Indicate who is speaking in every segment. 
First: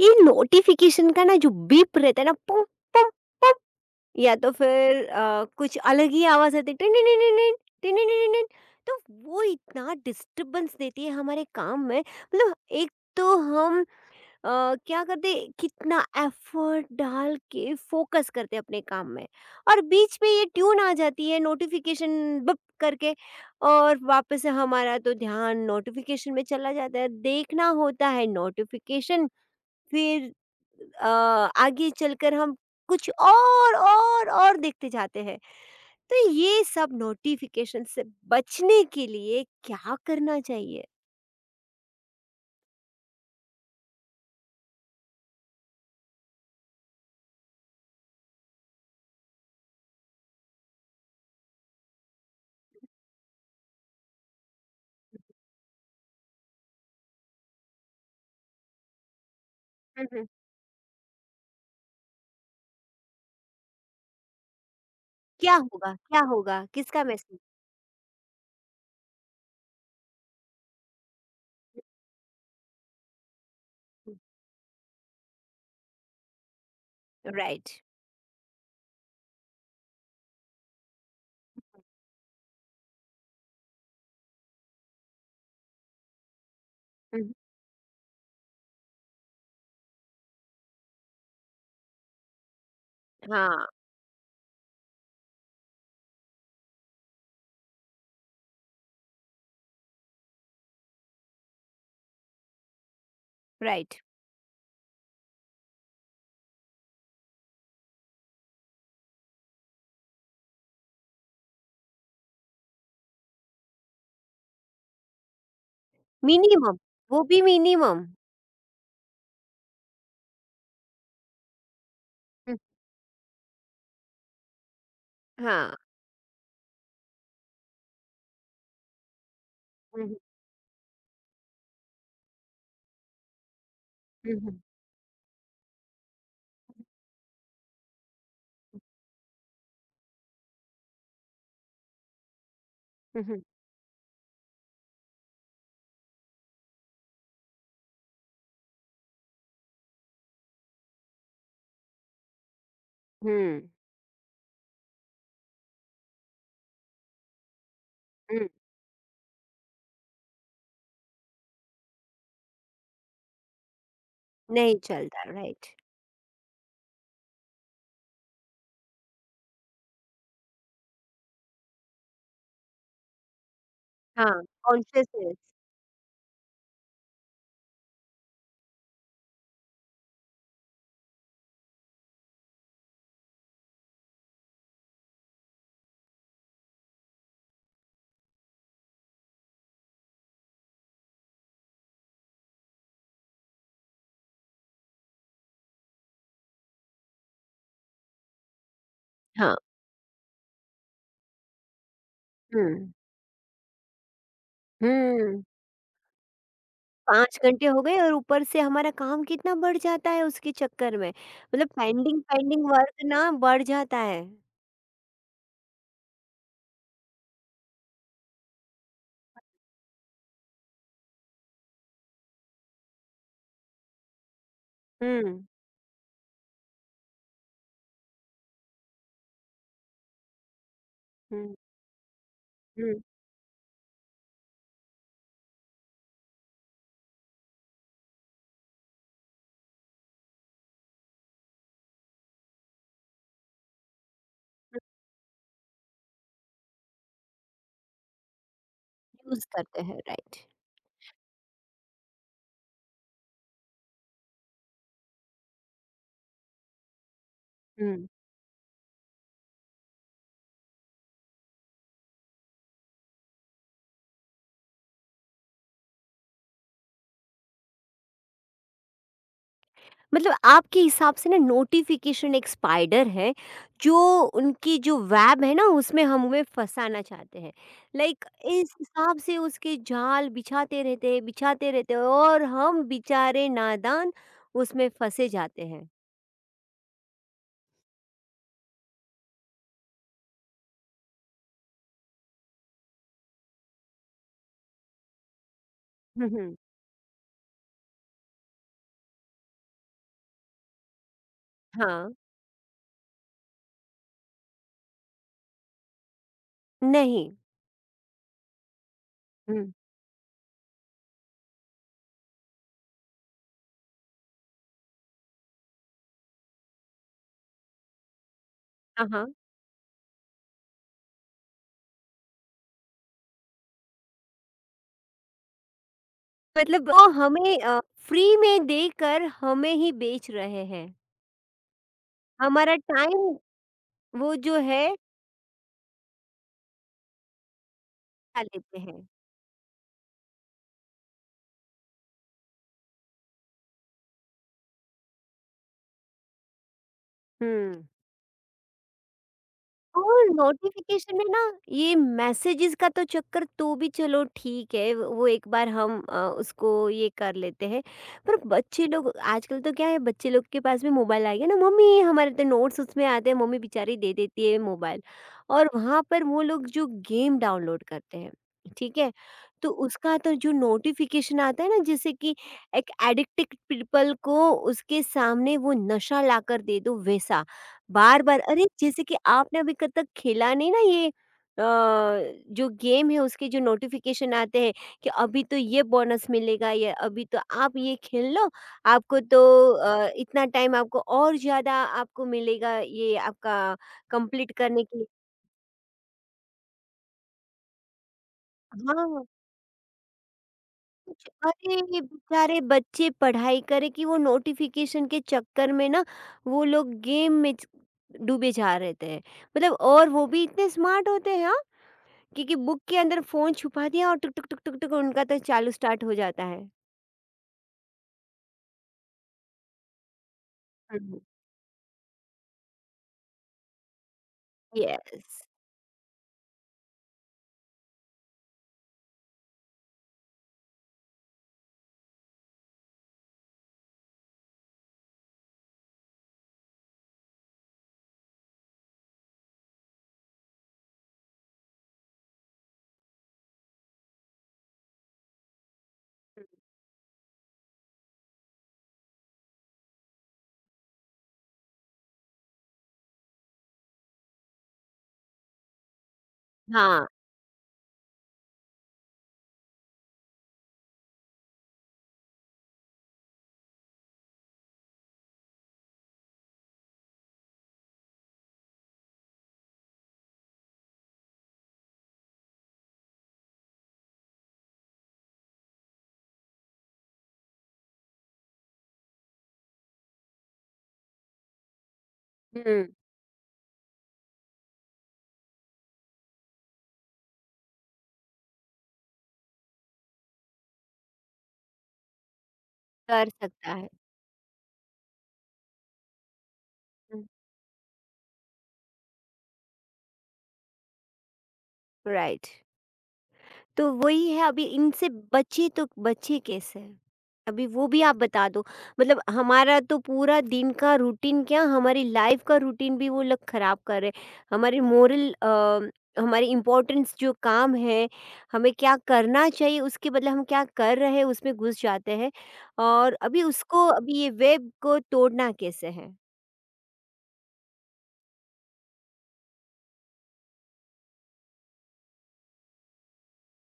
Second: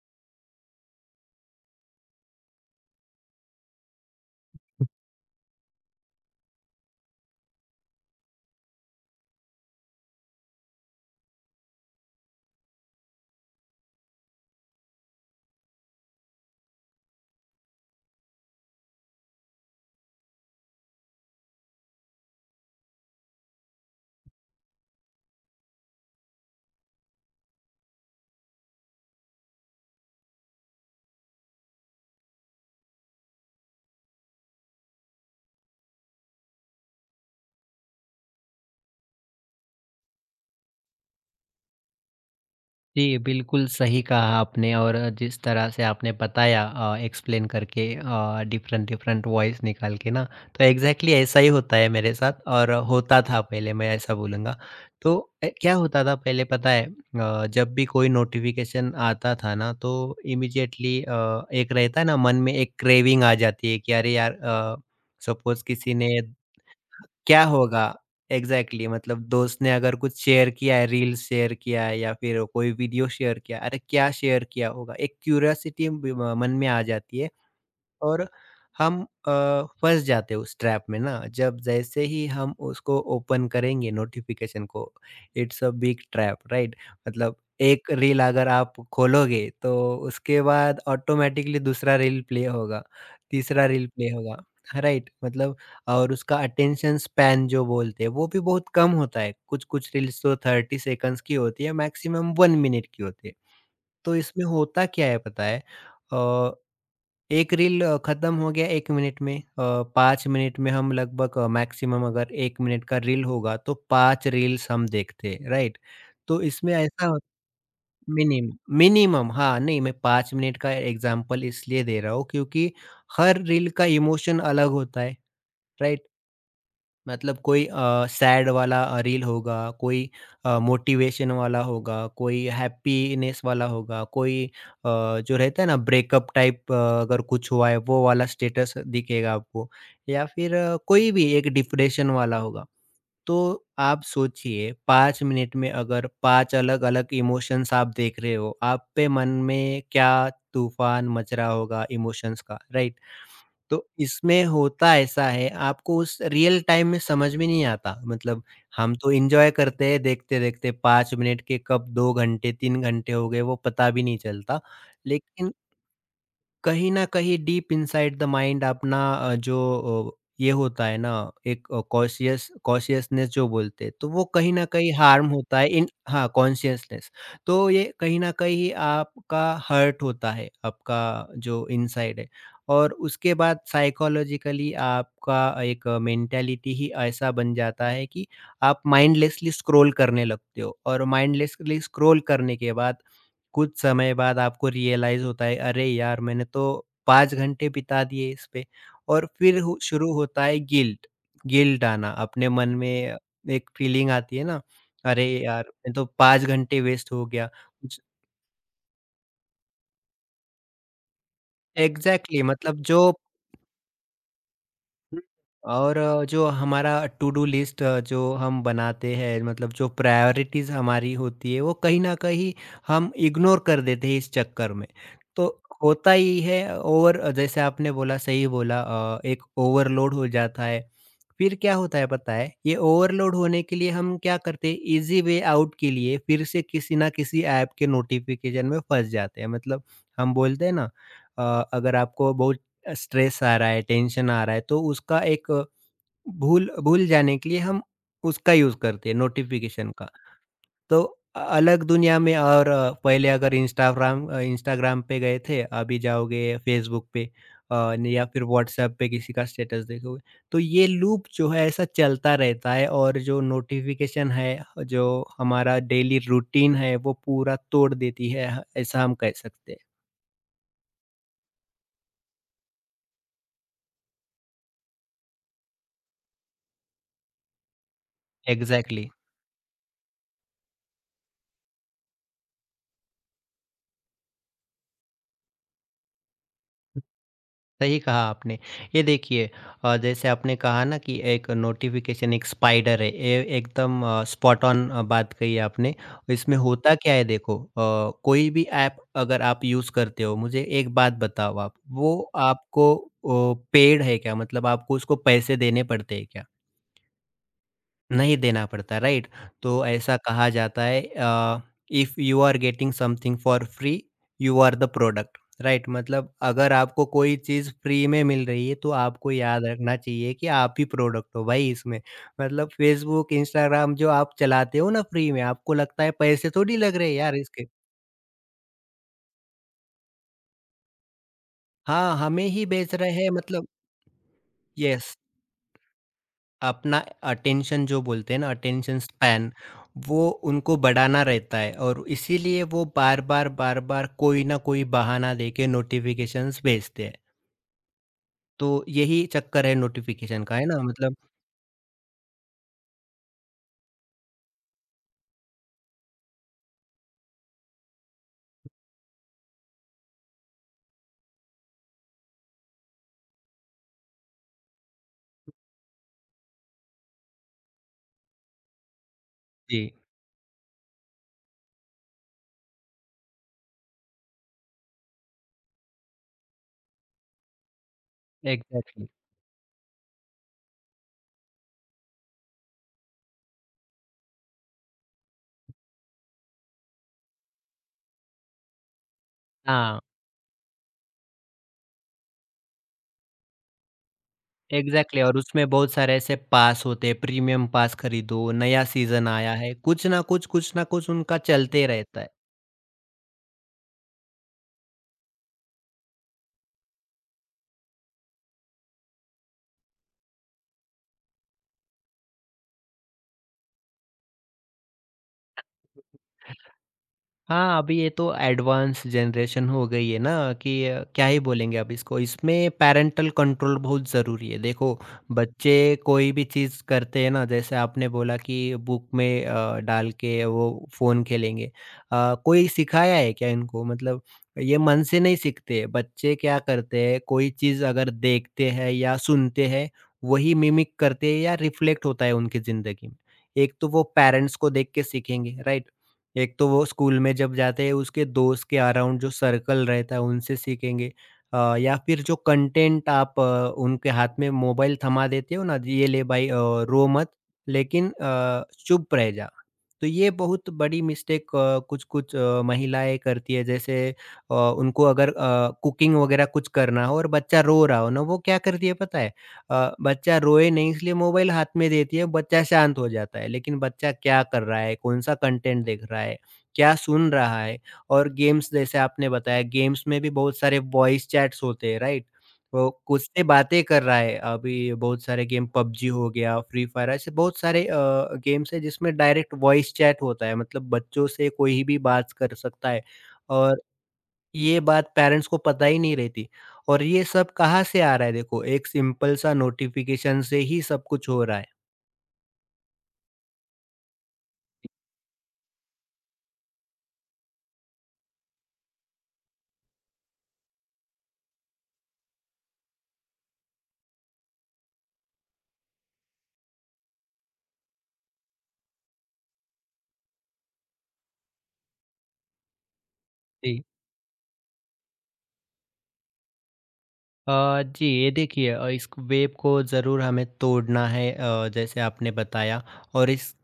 Speaker 1: ये नोटिफिकेशन का ना जो बीप रहता है ना पुम पुम पुम। या तो फिर कुछ अलग ही आवाज आती है टिन टिन टिन टिन टिन टिन टिन टिन। तो वो इतना डिस्टरबेंस देती है हमारे काम में, मतलब एक तो हम अ, क्या करते हैं, कितना एफर्ट डाल के फोकस करते हैं अपने काम में, और बीच में ये ट्यून आ जाती है नोटिफिकेशन बप करके, और वापस से हमारा तो ध्यान नोटिफिकेशन में चला जाता है, देखना होता है नोटिफिकेशन। फिर अ, आगे चलकर हम कुछ और देखते जाते हैं। तो ये सब नोटिफिकेशन से बचने के लिए क्या करना चाहिए?
Speaker 2: जी, बिल्कुल सही कहा आपने और जिस तरह से आपने बताया एक्सप्लेन करके डिफरेंट डिफरेंट वॉइस निकाल के ना, तो एग्ज़ैक्टली ऐसा ही होता है मेरे साथ और होता था पहले, मैं ऐसा बोलूँगा। तो ए, क्या होता था पहले पता है। जब भी कोई नोटिफ़िकेशन आता था ना, तो
Speaker 1: हम्म।
Speaker 2: इमीडिएटली एक रहता है ना मन में, एक क्रेविंग आ जाती है कि अरे यार, सपोज़ किसी ने
Speaker 1: क्या होगा किसका मैसेज?
Speaker 2: क्या होगा? एग्ज़ैक्टली मतलब दोस्त ने अगर कुछ शेयर किया है, रील्स शेयर किया है या फिर कोई वीडियो शेयर किया है, अरे! क्या
Speaker 1: हम्म।
Speaker 2: शेयर किया होगा? एक क्यूरियोसिटी ब मन में आ जाती है
Speaker 1: राइट।
Speaker 2: और हम अ, फँस जाते हैं उस ट्रैप में ना, जब जैसे ही हम उसको ओपन करेंगे नोटिफ़िकेशन को, it's a big trap right?
Speaker 1: हम्म।
Speaker 2: मतलब एक रील अगर आप खोलोगे, तो उसके बाद ऑटोमैटिकली दूसरा रील प्ले होगा, तीसरा
Speaker 1: हाँ।
Speaker 2: रील प्ले होगा, राइट? मतलब और उसका अटेंशन स्पैन जो बोलते हैं, वो भी बहुत कम होता है। कुछ-कुछ रील्स तो 30 सेकंड्स की होती है, मैक्सिमम 1 मिनट की होती है।
Speaker 1: राइट।
Speaker 2: तो इसमें होता क्या है पता है? अ एक रील खत्म हो गया 1 मिनट में। 5 मिनट में हम लगभग, अ, मैक्सिमम अगर 1 मिनट का रील होगा तो 5 रील्स हम देखते हैं, राइट? तो इसमें
Speaker 1: मिनिमम,
Speaker 2: ऐसा हो
Speaker 1: वो भी मिनिमम।
Speaker 2: मिनिमम मिनिमम हाँ, नहीं मैं 5 मिनट का एग्ज़ाम्पल इसलिए दे रहा हूँ
Speaker 1: हम्म।
Speaker 2: क्योंकि हर रील का इमोशन अलग होता है,
Speaker 1: हाँ।
Speaker 2: राइट? मतलब कोई सैड वाला रील होगा, कोई
Speaker 1: हम्म।
Speaker 2: मोटिवेशन वाला होगा, कोई हैप्पीनेस वाला होगा, कोई
Speaker 1: हम्म।
Speaker 2: अ, जो रहता है ना ब्रेकअप टाइप, अगर कुछ हुआ है वो वाला स्टेटस दिखेगा आपको या फिर कोई भी एक डिप्रेशन वाला होगा। तो
Speaker 1: हम्म।
Speaker 2: आप सोचिए 5 मिनट में अगर 5 अलग-अलग इमोशंस आप देख रहे हो, आप पे मन में क्या तूफान मच रहा होगा इमोशंस का, राइट?
Speaker 1: हम्म।
Speaker 2: तो इसमें होता ऐसा है, आपको उस रियल टाइम में समझ में नहीं आता। मतलब
Speaker 1: हम्म।
Speaker 2: हम तो एन्जॉय करते हैं देखते-देखते, 5 मिनट के कब 2 घंटे, 3 घंटे हो गए वो पता भी नहीं चलता।
Speaker 1: नहीं चलता,
Speaker 2: लेकिन
Speaker 1: राइट।
Speaker 2: कहीं न कहीं डीप इनसाइड द माइंड अपना, ये होता है ना, एक कॉशियसनेस जो बोलते हैं, तो वो
Speaker 1: हाँ।
Speaker 2: कहीं न कहीं हार्म
Speaker 1: कॉन्शियसनेस।
Speaker 2: होता है इन हाँ, कॉन्शियसनेस। तो ये कहीं न कहीं आपका हर्ट होता है, आपका जो इनसाइड है, और उसके बाद साइकोलॉजिकली आपका एक मेंटालिटी ही ऐसा बन जाता है कि आप माइंडलेसली स्क्रॉल करने लगते हो, और माइंडलेसली स्क्रॉल करने के बाद कुछ समय बाद आपको रियलाइज़ होता है, अरे यार! मैंने तो 5 घंटे बिता दिए इस पे। और
Speaker 1: हाँ।
Speaker 2: फिर हो शुरू होता है गिल्ट। गिल्ट आना अपने मन
Speaker 1: हम्म।
Speaker 2: में, एक फीलिंग आती है ना, अरे
Speaker 1: हम्म।
Speaker 2: यार! ये तो 5 घंटे वेस्ट हो
Speaker 1: 5
Speaker 2: गया।
Speaker 1: घंटे हो गए,
Speaker 2: ज
Speaker 1: और ऊपर से हमारा काम कितना बढ़ जाता है उसके चक्कर में, मतलब पेंडिंग
Speaker 2: एग्ज़ैक्टली
Speaker 1: पेंडिंग
Speaker 2: मतलब जो
Speaker 1: वर्क ना बढ़ जाता है।
Speaker 2: हुँ। और जो हमारा टू डू लिस्ट जो हम बनाते हैं, मतलब जो प्रायोरिटीज़ हमारी होती है वो कहीं न कहीं हम इग्नोर कर देते हैं इस चक्कर में।
Speaker 1: हुँ।
Speaker 2: तो होता ही है, ओवर जैसे आपने बोला सही बोला, एक ओवरलोड हो जाता है।
Speaker 1: हुँ।
Speaker 2: फिर क्या होता है पता है? ये
Speaker 1: हुँ।
Speaker 2: ओवरलोड होने के लिए हम क्या करते हैं, ईज़ी वे आउट के लिए फिर से किसी न किसी ऐप के नोटिफ़िकेशन में फँस जाते हैं। मतलब हम बोलते हैं ना, अ, अगर आपको बहुत स्ट्रेस आ रहा है, टेंशन आ रहा है, तो उसका एक भूल भूल जाने के लिए हम उसका यूज़ करते हैं
Speaker 1: यूज़ करते
Speaker 2: नोटिफ़िकेशन
Speaker 1: हैं,
Speaker 2: का।
Speaker 1: राइट।
Speaker 2: तो अलग दुनिया में, और अ, पहले अगर इंस्टाग्राम अ, इंस्टाग्राम पे गए थे, अभी जाओगे फेसबुक पे, अ,
Speaker 1: हुँ।
Speaker 2: या फिर व्हाट्सएप पे किसी का स्टेटस देखोगे, तो ये लूप जो है ऐसा चलता रहता है, और जो नोटिफ़िकेशन है, जो हमारा डेली रूटीन है, वो पूरा तोड़ देती है, ऐसा हम कह सकते हैं।
Speaker 1: मतलब आपके हिसाब से ना, नोटिफ़िकेशन एक स्पाइडर है, जो उनकी जो वेब है ना उसमें हमें फँसाना चाहते हैं। लाइक, इस
Speaker 2: एग्ज़ैक्टली।
Speaker 1: हिसाब से उसके जाल बिछाते रहते हैं और हम बेचारे नादान उसमें फँसे जाते हैं।
Speaker 2: सही कहा आपने। ये देखिए, जैसे आपने कहा ना कि एक नोटिफ़िकेशन एक स्पाइडर है, ये एकदम स्पॉट ऑन बात कही आपने।
Speaker 1: हुँ, हुँ।
Speaker 2: इसमें होता क्या है देखो, कोई भी ऐप अगर आप यूज़ करते हो, मुझे एक बात बताओ आप,
Speaker 1: हाँ,
Speaker 2: वो आपको अ, पेड है क्या? मतलब आपको उसको पैसे देने पड़ते हैं क्या?
Speaker 1: नहीं।
Speaker 2: नहीं देना पड़ता राइट। तो ऐसा कहा जाता है, if you are getting something for free, you are the product, right? मतलब अगर आपको कोई चीज फ्री में मिल रही है तो
Speaker 1: हाँ,
Speaker 2: आपको
Speaker 1: हाँ।
Speaker 2: याद रखना चाहिए कि आप ही प्रोडक्ट हो भाई इसमें। मतलब फेसबुक, इंस्टाग्राम जो आप चलाते हो ना फ्री में, आपको लगता है पैसे थोड़ी
Speaker 1: मतलब
Speaker 2: लग
Speaker 1: वो
Speaker 2: रहे हैं यार
Speaker 1: हमें
Speaker 2: इसके।
Speaker 1: फ्री में देकर हमें ही बेच रहे हैं।
Speaker 2: हाँ, हमें ही
Speaker 1: हमारा
Speaker 2: बेच रहे हैं,
Speaker 1: टाइम,
Speaker 2: मतलब।
Speaker 1: वो जो है,
Speaker 2: यस, अपना अटेंशन जो बोलते हैं
Speaker 1: खा
Speaker 2: ना,
Speaker 1: लेते हैं।
Speaker 2: अटेंशन स्पैन, वो उनको बढ़ाना रहता है, और इसीलिए वो बार बार बार बार कोई ना कोई बहाना देके नोटिफिकेशंस भेजते हैं।
Speaker 1: हुँ।
Speaker 2: तो यही चक्कर है
Speaker 1: और
Speaker 2: नोटिफिकेशन का, है ना?
Speaker 1: नोटिफिकेशन
Speaker 2: मतलब
Speaker 1: में ना, ये मैसेजेस का तो चक्कर तो भी चलो ठीक है, वो एक बार हम उसको ये कर लेते हैं। पर बच्चे लोग आजकल तो क्या है, बच्चे लोग के पास भी मोबाइल आ गया ना। मम्मी, हमारे तो नोट्स उसमें आते हैं, मम्मी बेचारी दे देती है मोबाइल, और वहाँ पर वो लोग जो गेम डाउनलोड करते हैं, ठीक है, तो
Speaker 2: जी।
Speaker 1: उसका तो जो नोटिफिकेशन आता है ना, जैसे कि एक एडिक्टेड पीपल को उसके सामने वो नशा लाकर दे दो वैसा, बार बार। अरे, जैसे
Speaker 2: एग्जैक्टली।
Speaker 1: कि आपने अभी कब तक खेला नहीं ना, ये अ, जो गेम है उसके जो नोटिफिकेशन आते हैं कि अभी तो ये बोनस मिलेगा, या अभी तो आप ये खेल लो, आपको तो
Speaker 2: हाँ
Speaker 1: इतना टाइम आपको और ज्यादा आपको मिलेगा ये आपका कंप्लीट करने के लिए।
Speaker 2: एग्जैक्टली, और उसमें बहुत सारे ऐसे पास होते हैं, प्रीमियम पास खरीदो, नया
Speaker 1: हाँ।
Speaker 2: सीजन आया है, कुछ ना कुछ
Speaker 1: कुछ,
Speaker 2: उनका
Speaker 1: अरे
Speaker 2: चलते रहता
Speaker 1: बेचारे बच्चे पढ़ाई करे कि वो नोटिफिकेशन के चक्कर में ना, वो लोग गेम में डूबे जा रहे थे, मतलब। और वो भी इतने स्मार्ट होते हैं, हाँ। क्योंकि बुक के अंदर फ़ोन छुपा दिया, और टुक, टुक, टुक, टुक, टुक उनका तो चालू स्टार्ट हो
Speaker 2: है।
Speaker 1: जाता है।
Speaker 2: हाँ, अभी ये तो एडवांस जनरेशन हो गई है ना, कि
Speaker 1: हुँ, हुँ।
Speaker 2: क्या ही बोलेंगे अब इसको। इसमें पैरेंटल कंट्रोल बहुत ज़रूरी है। देखो,
Speaker 1: यस।
Speaker 2: बच्चे कोई भी चीज़ करते हैं ना, जैसे आपने बोला कि बुक में डाल के वो फ़ोन खेलेंगे। कोई सिखाया है क्या इनको? मतलब ये मन से नहीं सीखते। बच्चे क्या करते हैं, कोई चीज़ अगर देखते हैं या सुनते हैं, वही मिमिक करते हैं या रिफ्लेक्ट होता है उनकी ज़िंदगी में। एक तो वो पेरेंट्स को देख के सीखेंगे, राइट? एक तो वो स्कूल में जब जाते हैं उसके दोस्त के अराउंड जो सर्कल रहता है उनसे सीखेंगे। या फिर जो कंटेंट आप उनके हाथ में मोबाइल थमा देते हो ना, ये ले भाई,
Speaker 1: हाँ,
Speaker 2: रो मत, लेकिन चुप रह जा। तो ये बहुत बड़ी मिस्टेक, अ, कुछ कुछ अ, महिलाएं करती है, जैसे उनको अगर कुकिंग वगैरह कुछ करना हो और बच्चा रो रहा हो ना, वो क्या करती है पता है? बच्चा रोए नहीं इसलिए मोबाइल हाथ में देती है, बच्चा शांत हो जाता है। लेकिन बच्चा क्या कर रहा है, कौन-सा कंटेंट देख रहा है, क्या सुन रहा है, और गेम्स, जैसे आपने बताया गेम्स में भी बहुत सारे वॉइस चैट्स होते हैं, राइट?
Speaker 1: हुँ।
Speaker 2: वो खुद से बातें कर रहा है। अभी बहुत सारे गेम, पबजी हो गया, फ्री फायर, ऐसे बहुत सारे गेम्स हैं जिसमें डायरेक्ट वॉइस चैट होता है, मतलब बच्चों से कोई भी बात कर सकता है।
Speaker 1: कर सकता
Speaker 2: और
Speaker 1: है।
Speaker 2: ये बात पेरेंट्स को पता ही नहीं रहती। और
Speaker 1: हुँ,
Speaker 2: ये सब कहाँ से आ रहा है देखो, एक सिंपल सा नोटिफ़िकेशन से ही सब कुछ हो रहा है।
Speaker 1: राइट। तो वही है, अभी इनसे बचे तो बचे कैसे? अभी वो भी आप बता दो। मतलब हमारा तो पूरा दिन का रूटीन, क्या हमारी लाइफ़ का रूटीन भी वो लोग ख़राब कर रहे हैं। हमारी मोरल, हमारी इम्पोर्टेंस जो काम है, हमें क्या करना चाहिए उसके बदले हम क्या कर रहे हैं उसमें घुस जाते हैं। और अभी
Speaker 2: जी।
Speaker 1: उसको, अभी ये वेब को तोड़ना कैसे है?
Speaker 2: जी ये देखिए, इस वेब को ज़रूर हमें तोड़ना है, जैसे आपने बताया। और इस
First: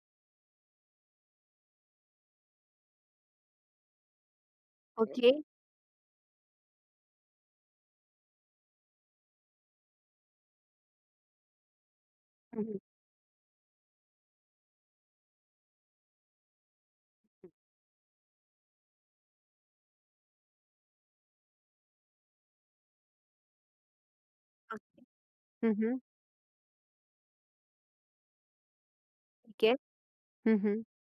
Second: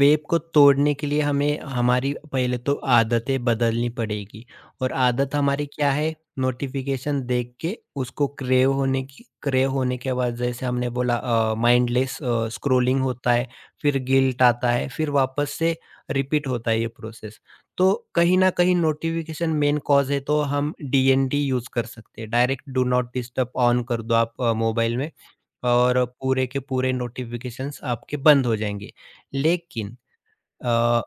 Speaker 2: वेब को तोड़ने के लिए हमें हमारी पहले तो आदतें बदलनी पड़ेगी। और
Speaker 1: ओके।
Speaker 2: आदत हमारी क्या है, नोटिफिकेशन देख के उसको क्रेव होने के बाद जैसे हमने बोला, माइंडलेस
Speaker 1: हुँ, हुँ,
Speaker 2: स्क्रोलिंग होता है, फिर गिल्ट आता है, फिर वापस से रिपीट होता है ये प्रोसेस। तो कहीं न कहीं नोटिफ़िकेशन मेन कॉज़ है, तो हम डीएनडी यूज़ कर सकते हैं। Direct do not disturb on कर दो आप मोबाइल में,
Speaker 1: हुँ, हुँ,
Speaker 2: और पूरे के पूरे नोटिफ़िकेशंस आपके बंद हो जाएँगे।
Speaker 1: ठीक है।
Speaker 2: लेकिन
Speaker 1: हुँ, हुँ,
Speaker 2: अ,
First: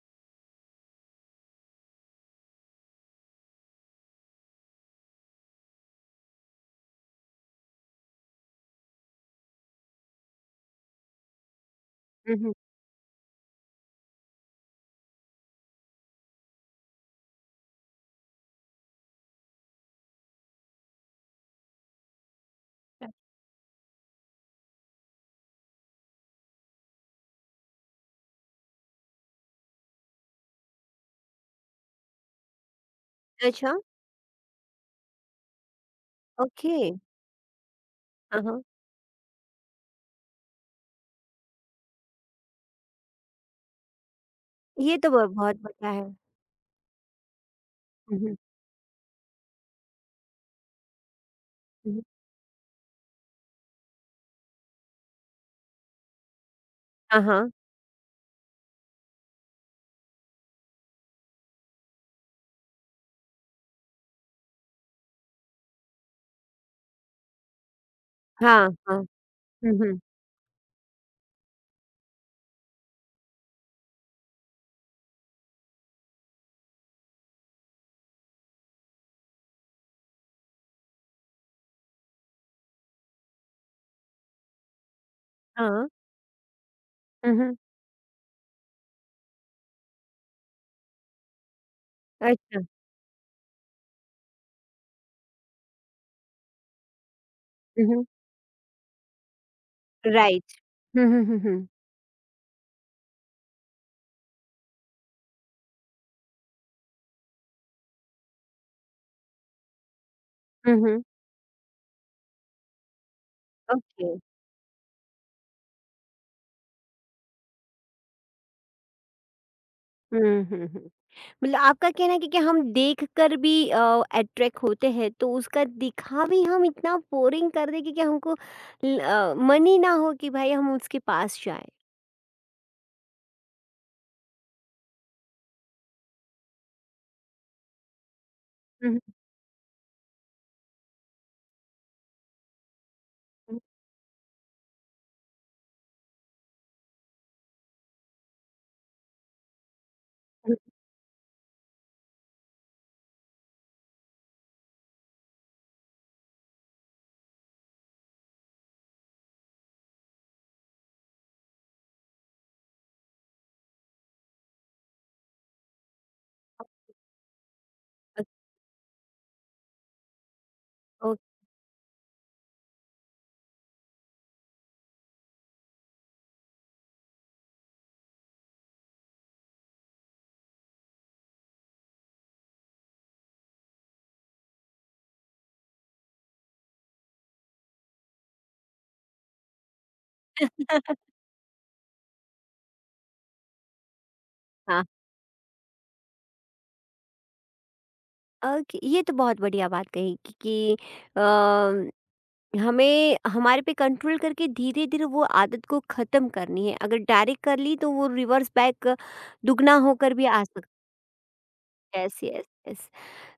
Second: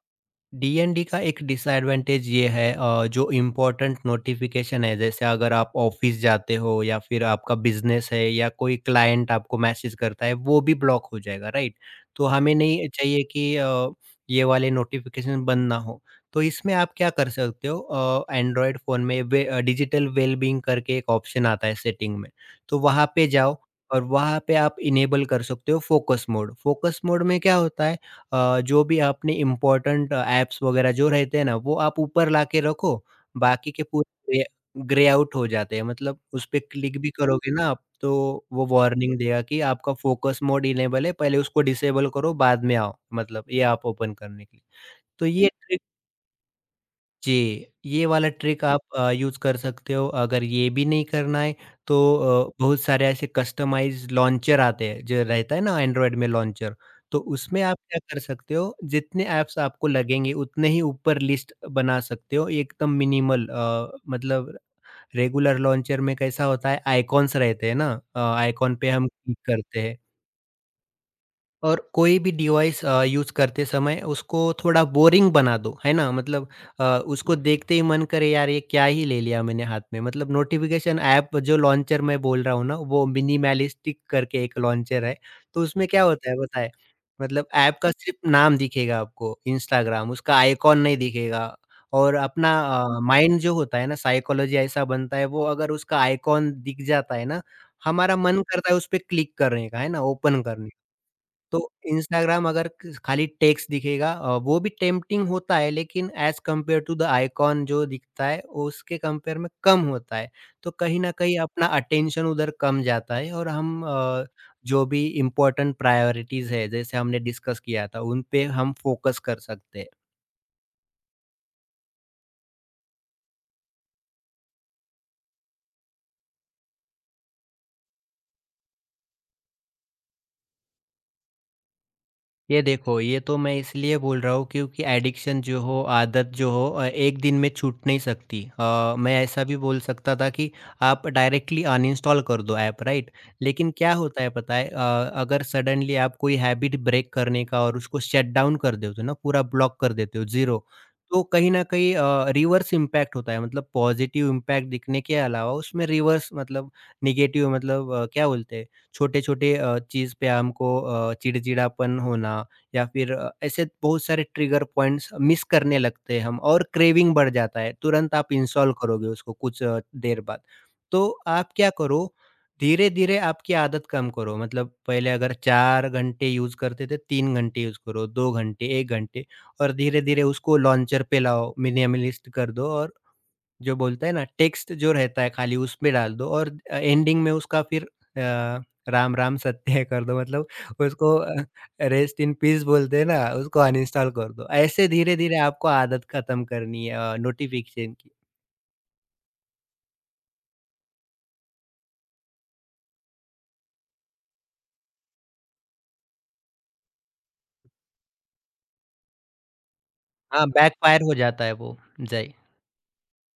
Speaker 2: डीएनडी का एक डिसएडवांटेज ये है, जो इम्पोर्टेंट नोटिफिकेशन है, जैसे अगर आप ऑफिस जाते हो या फिर आपका बिजनेस है या कोई क्लाइंट आपको मैसेज करता है, वो भी ब्लॉक हो जाएगा, राइट? तो
Speaker 1: हुँ, हुँ।
Speaker 2: हमें नहीं चाहिए कि ये वाले नोटिफिकेशन बंद ना हो। तो इसमें आप क्या कर सकते हो, एंड्रॉयड फ़ोन में डिजिटल वेलबींग करके एक ऑप्शन आता है सेटिंग में, तो वहाँ पे जाओ, और वहाँ पे आप इनेबल कर सकते हो फोकस मोड। फोकस मोड में क्या होता है, जो भी आपने इम्पोर्टेंट ऐप्स वगैरह जो रहते हैं ना, वो आप ऊपर लाके रखो, बाकी
Speaker 1: अच्छा,
Speaker 2: के पूरे ग्रे ग्रे आउट हो जाते हैं। मतलब उस पे
Speaker 1: ओके।
Speaker 2: क्लिक भी करोगे ना आप,
Speaker 1: हाँ,
Speaker 2: तो
Speaker 1: हाँ।
Speaker 2: वो वार्निंग देगा कि आपका फोकस मोड इनेबल है, पहले उसको डिसेबल करो, बाद में आओ। मतलब ये ऐप ओपन करने के लिए।
Speaker 1: ये तो ब
Speaker 2: तो ये
Speaker 1: बहुत
Speaker 2: ट्रिक,
Speaker 1: बड़ा है।
Speaker 2: जी, ये
Speaker 1: हुँ,
Speaker 2: वाला
Speaker 1: हुँ,
Speaker 2: ट्रिक आप यूज़ कर सकते हो। अगर ये भी नहीं करना है, तो
Speaker 1: हुँ,
Speaker 2: बहुत सारे ऐसे कस्टमाइज़्ड लॉन्चर आते हैं, जो रहता है ना एंड्रॉयड में लॉन्चर, तो
Speaker 1: हाँ, हाँ।
Speaker 2: उसमें आप क्या कर सकते हो, जितने ऐप्स आपको लगेंगे उतने ही ऊपर लिस्ट बना सकते हो एकदम मिनिमल, मतलब रेगुलर लॉन्चर में कैसा होता है, आइकॉन्स रहते हैं ना,
Speaker 1: हाँ,
Speaker 2: आइकॉन पे
Speaker 1: हाँ।
Speaker 2: हम क्लिक
Speaker 1: हुँ,
Speaker 2: करते हैं।
Speaker 1: हुँ।
Speaker 2: और कोई भी डिवाइस यूज़ करते समय उसको थोड़ा बोरिंग बना दो, है ना? मतलब उसको देखते ही मन करे यार ये क्या ही ले लिया मैंने हाथ में। मतलब नोटिफ़िकेशन ऐप, जो लॉन्चर मैं बोल रहा हूँ ना वो मिनिमलिस्टिक करके एक लॉन्चर है। तो
Speaker 1: हाँ।
Speaker 2: उसमें क्या हाँ। होता है पता है?
Speaker 1: हुँ,
Speaker 2: मतलब
Speaker 1: हुँ।
Speaker 2: ऐप का सिर्फ़ नाम दिखेगा आपको इंस्टाग्राम, उसका आइकॉन नहीं दिखेगा। और अपना
Speaker 1: अच्छा।
Speaker 2: माइंड जो होता है ना साइकोलॉजी ऐसा बनता है वो अगर उसका आइकॉन दिख जाता है ना,
Speaker 1: हुँ, हुँ।
Speaker 2: हमारा मन करता है उस पे क्लिक करने का, है ना? Open
Speaker 1: right.
Speaker 2: करने का।
Speaker 1: हुँ, हुँ, हुँ,
Speaker 2: तो
Speaker 1: हुँ।
Speaker 2: इंस्टाग्राम अगर क खाली टेक्स्ट दिखेगा वो भी टेम्प्टिंग होता है लेकिन as compare to the icon जो दिखता है, उसके कंपेयर में कम होता है। तो
Speaker 1: हुँ,
Speaker 2: कहीं
Speaker 1: हुँ।
Speaker 2: न कहीं अपना अटेंशन उधर कम जाता है और हम
Speaker 1: ओके।
Speaker 2: अ, जो भी इम्पोर्टेंट प्रायोरिटीज़ है, जैसे हमने डिस्कस किया था, उन पे हम फ़ोकस कर सकते हैं।
Speaker 1: हुँ, हुँ, हुँ। मतलब आपका कहना है कि हम देखकर भी अट्रैक्ट होते हैं, तो उसका दिखा भी हम इतना बोरिंग कर दें कि हमको मन ही ना हो कि भाई हम उसके पास जाएँ।
Speaker 2: ये देखो, ये तो मैं इसलिए बोल रहा हूँ क्योंकि एडिक्शन जो हो, आदत जो हो एक दिन में छूट नहीं सकती।
Speaker 1: हुँ, हुँ,
Speaker 2: मैं ऐसा भी बोल सकता था कि आप डायरेक्टली अनइंस्टॉल कर दो ऐप, राइट?
Speaker 1: हुँ,
Speaker 2: लेकिन क्या होता है पता है अगर सडनली आप कोई हैबिट ब्रेक करने का और उसको शट डाउन कर देते हो ना, पूरा ब्लॉक कर देते हो,
Speaker 1: हुँ।
Speaker 2: ज़ीरो, तो कहीं न कहीं रिवर्स इम्पैक्ट होता है। मतलब पॉज़िटिव इम्पैक्ट दिखने के अलावा उसमें रिवर्स मतलब नेगेटिव मतलब क्या बोलते हैं, छोटे-छोटे चीज़ पे हमको चिड़चिड़ापन होना या फिर ऐसे बहुत सारे ट्रिगर पॉइंट्स मिस करने लगते हैं हम और क्रेविंग बढ़ जाता है। तुरंत
Speaker 1: अ,
Speaker 2: आप इंस्टॉल करोगे उसको कुछ देर बाद। तो
Speaker 1: ओके।
Speaker 2: आप क्या करो, धीरे-धीरे आपकी आदत कम करो मतलब पहले अगर 4 घंटे यूज़ करते थे, 3 घंटे यूज़ करो, 2 घंटे, 1 घंटे और धीरे-धीरे उसको लॉन्चर पे लाओ, मिनिमलिस्ट कर दो और जो बोलते हैं ना टेक्स्ट जो रहता है खाली उसमें डाल दो और एंडिंग में उसका फिर अ, राम राम सत्य है कर दो मतलब उसको रेस्ट इन पीस बोलते हैं ना, उसको अनइंस्टॉल कर दो।
Speaker 1: हाँ,
Speaker 2: ऐसे धीरे-धीरे आपको आदत खत्म करनी है नोटिफ़िकेशन की।
Speaker 1: ओके। ये तो बहुत बढ़िया बात कही कि अ हमें हमारे पे कंट्रोल करके धीरे धीरे वो आदत को खत्म करनी है, अगर डायरेक्ट कर ली तो वो रिवर्स बैक दुगना होकर भी आ
Speaker 2: हाँ,
Speaker 1: सकता
Speaker 2: बैकफ़ायर हो जाता है वो।
Speaker 1: है। यस,
Speaker 2: जी।
Speaker 1: Yes, yes.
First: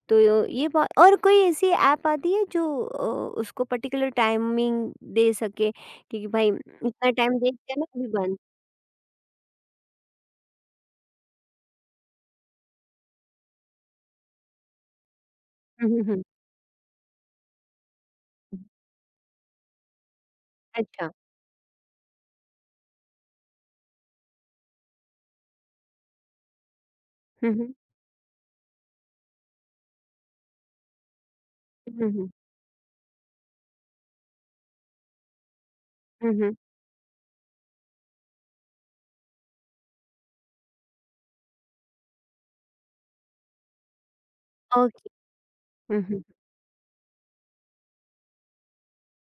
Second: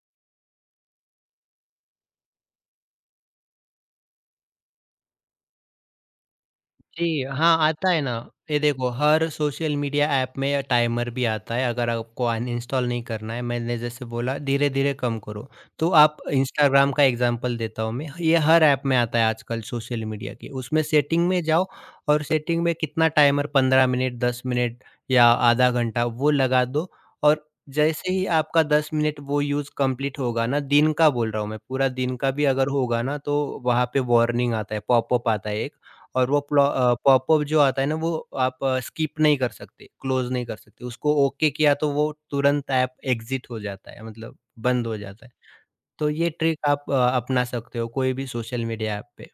Speaker 1: तो और कोई ऐसी ऐप आती है जो उसको पर्टिकुलर टाइमिंग दे सके? क्योंकि भाई इतना
Speaker 2: जी,
Speaker 1: टाइम देख
Speaker 2: हाँ,
Speaker 1: के ना,
Speaker 2: आता है
Speaker 1: अभी
Speaker 2: ना।
Speaker 1: बंद।
Speaker 2: ये देखो हर सोशल मीडिया ऐप में टाइमर भी आता है, अगर आपको अनइंस्टॉल नहीं करना है, मैंने जैसे बोला धीरे-धीरे कम करो। तो
Speaker 1: हम्म, हम्म,
Speaker 2: आप
Speaker 1: हम्म,
Speaker 2: इंस्टाग्राम का एग्ज़ाम्पल देता हूँ मैं, ये हर ऐप में आता है आजकल सोशल मीडिया के। उसमें
Speaker 1: अच्छा।
Speaker 2: सेटिंग में जाओ और सेटिंग में कितना टाइमर 15 मिनट, 10 मिनट या आधा घंटा वो लगा दो। और
Speaker 1: हम्म,
Speaker 2: जैसे ही आपका 10 मिनट वो यूज़ कंप्लीट होगा ना, दिन का बोल रहा हूँ मैं, पूरा
Speaker 1: हम्म,
Speaker 2: दिन
Speaker 1: हम्म,
Speaker 2: का भी अगर होगा ना, तो वहाँ पे वार्निंग आता है, पॉपअप आता है एक। और वो
Speaker 1: हम्म,
Speaker 2: पॉपअप जो आता है ना वो आप स्किप नहीं कर सकते, क्लोज़ नहीं कर सकते। उसको ओके किया तो वो तुरंत ऐप एग्ज़िट हो जाता है मतलब बंद हो
Speaker 1: ओके।
Speaker 2: जाता है।
Speaker 1: हम्म,
Speaker 2: तो ये ट्रिक आप अपना सकते हो कोई भी सोशल मीडिया ऐप पे।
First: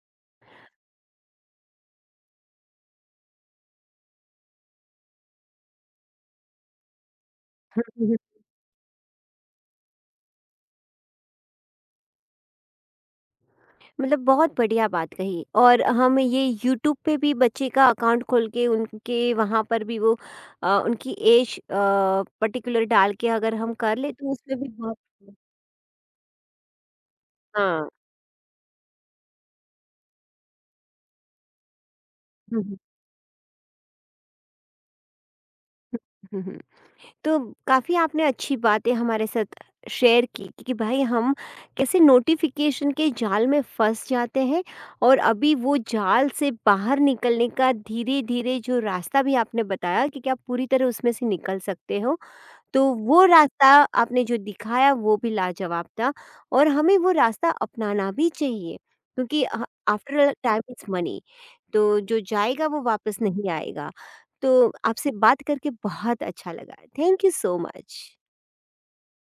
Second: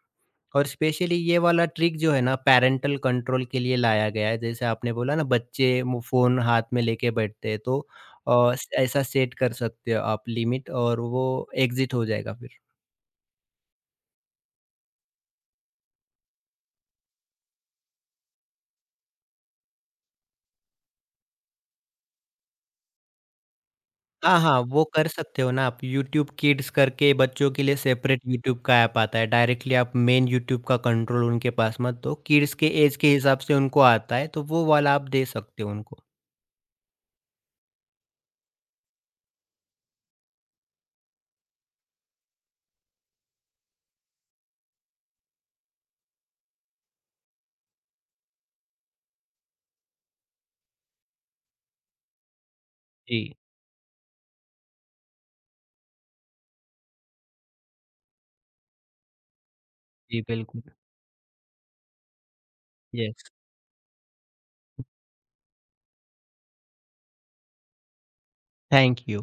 Speaker 2: और स्पेशली ये वाला ट्रिक जो है ना पैरेंटल कंट्रोल के लिए लाया गया है। जैसे आपने बोला ना बच्चे मु फ़ोन हाथ में लेके बैठते हैं तो
Speaker 1: हम्म।
Speaker 2: ऐसा सेट कर सकते हो आप लिमिट और वो एग्ज़िट हो जाएगा।
Speaker 1: मतलब बहुत बढ़िया बात कही। और हम ये यूट्यूब पे भी बच्चे का अकाउंट खोल के उनके वहाँ पर भी वो उनकी एज पर्टिकुलर डाल के अगर हम कर ले, तो
Speaker 2: हाँ,
Speaker 1: उसमें
Speaker 2: हाँ,
Speaker 1: भी
Speaker 2: वो
Speaker 1: बहुत।
Speaker 2: कर सकते हो ना आप, यूट्यूब किड्स करके बच्चों के लिए
Speaker 1: हाँ।
Speaker 2: सेपरेट यूट्यूब का ऐप आता है। डायरेक्टली आप मेन यूट्यूब का कंट्रोल उनके पास मत दो, किड्स के
Speaker 1: हम्म,
Speaker 2: ऐज के हिसाब से उनको आता है, तो वो वाला आप दे सकते हो उनको।
Speaker 1: हम्म। तो काफी आपने अच्छी बातें हमारे साथ शेयर की कि भाई हम कैसे नोटिफिकेशन के जाल में फंस जाते हैं, और अभी वो जाल से बाहर निकलने का धीरे धीरे जो रास्ता भी आपने बताया कि क्या पूरी तरह उसमें से निकल सकते हो, तो वो
Speaker 2: जी,
Speaker 1: रास्ता आपने जो दिखाया वो भी लाजवाब था, और हमें वो रास्ता अपनाना भी चाहिए, क्योंकि
Speaker 2: जी,
Speaker 1: आफ्टर, टाइम
Speaker 2: बिल्कुल।
Speaker 1: इज़ मनी, तो जो जाएगा वो वापस
Speaker 2: येस,
Speaker 1: नहीं आएगा। तो आपसे बात करके बहुत अच्छा लगा। Thank you so much.
Speaker 2: Thank you.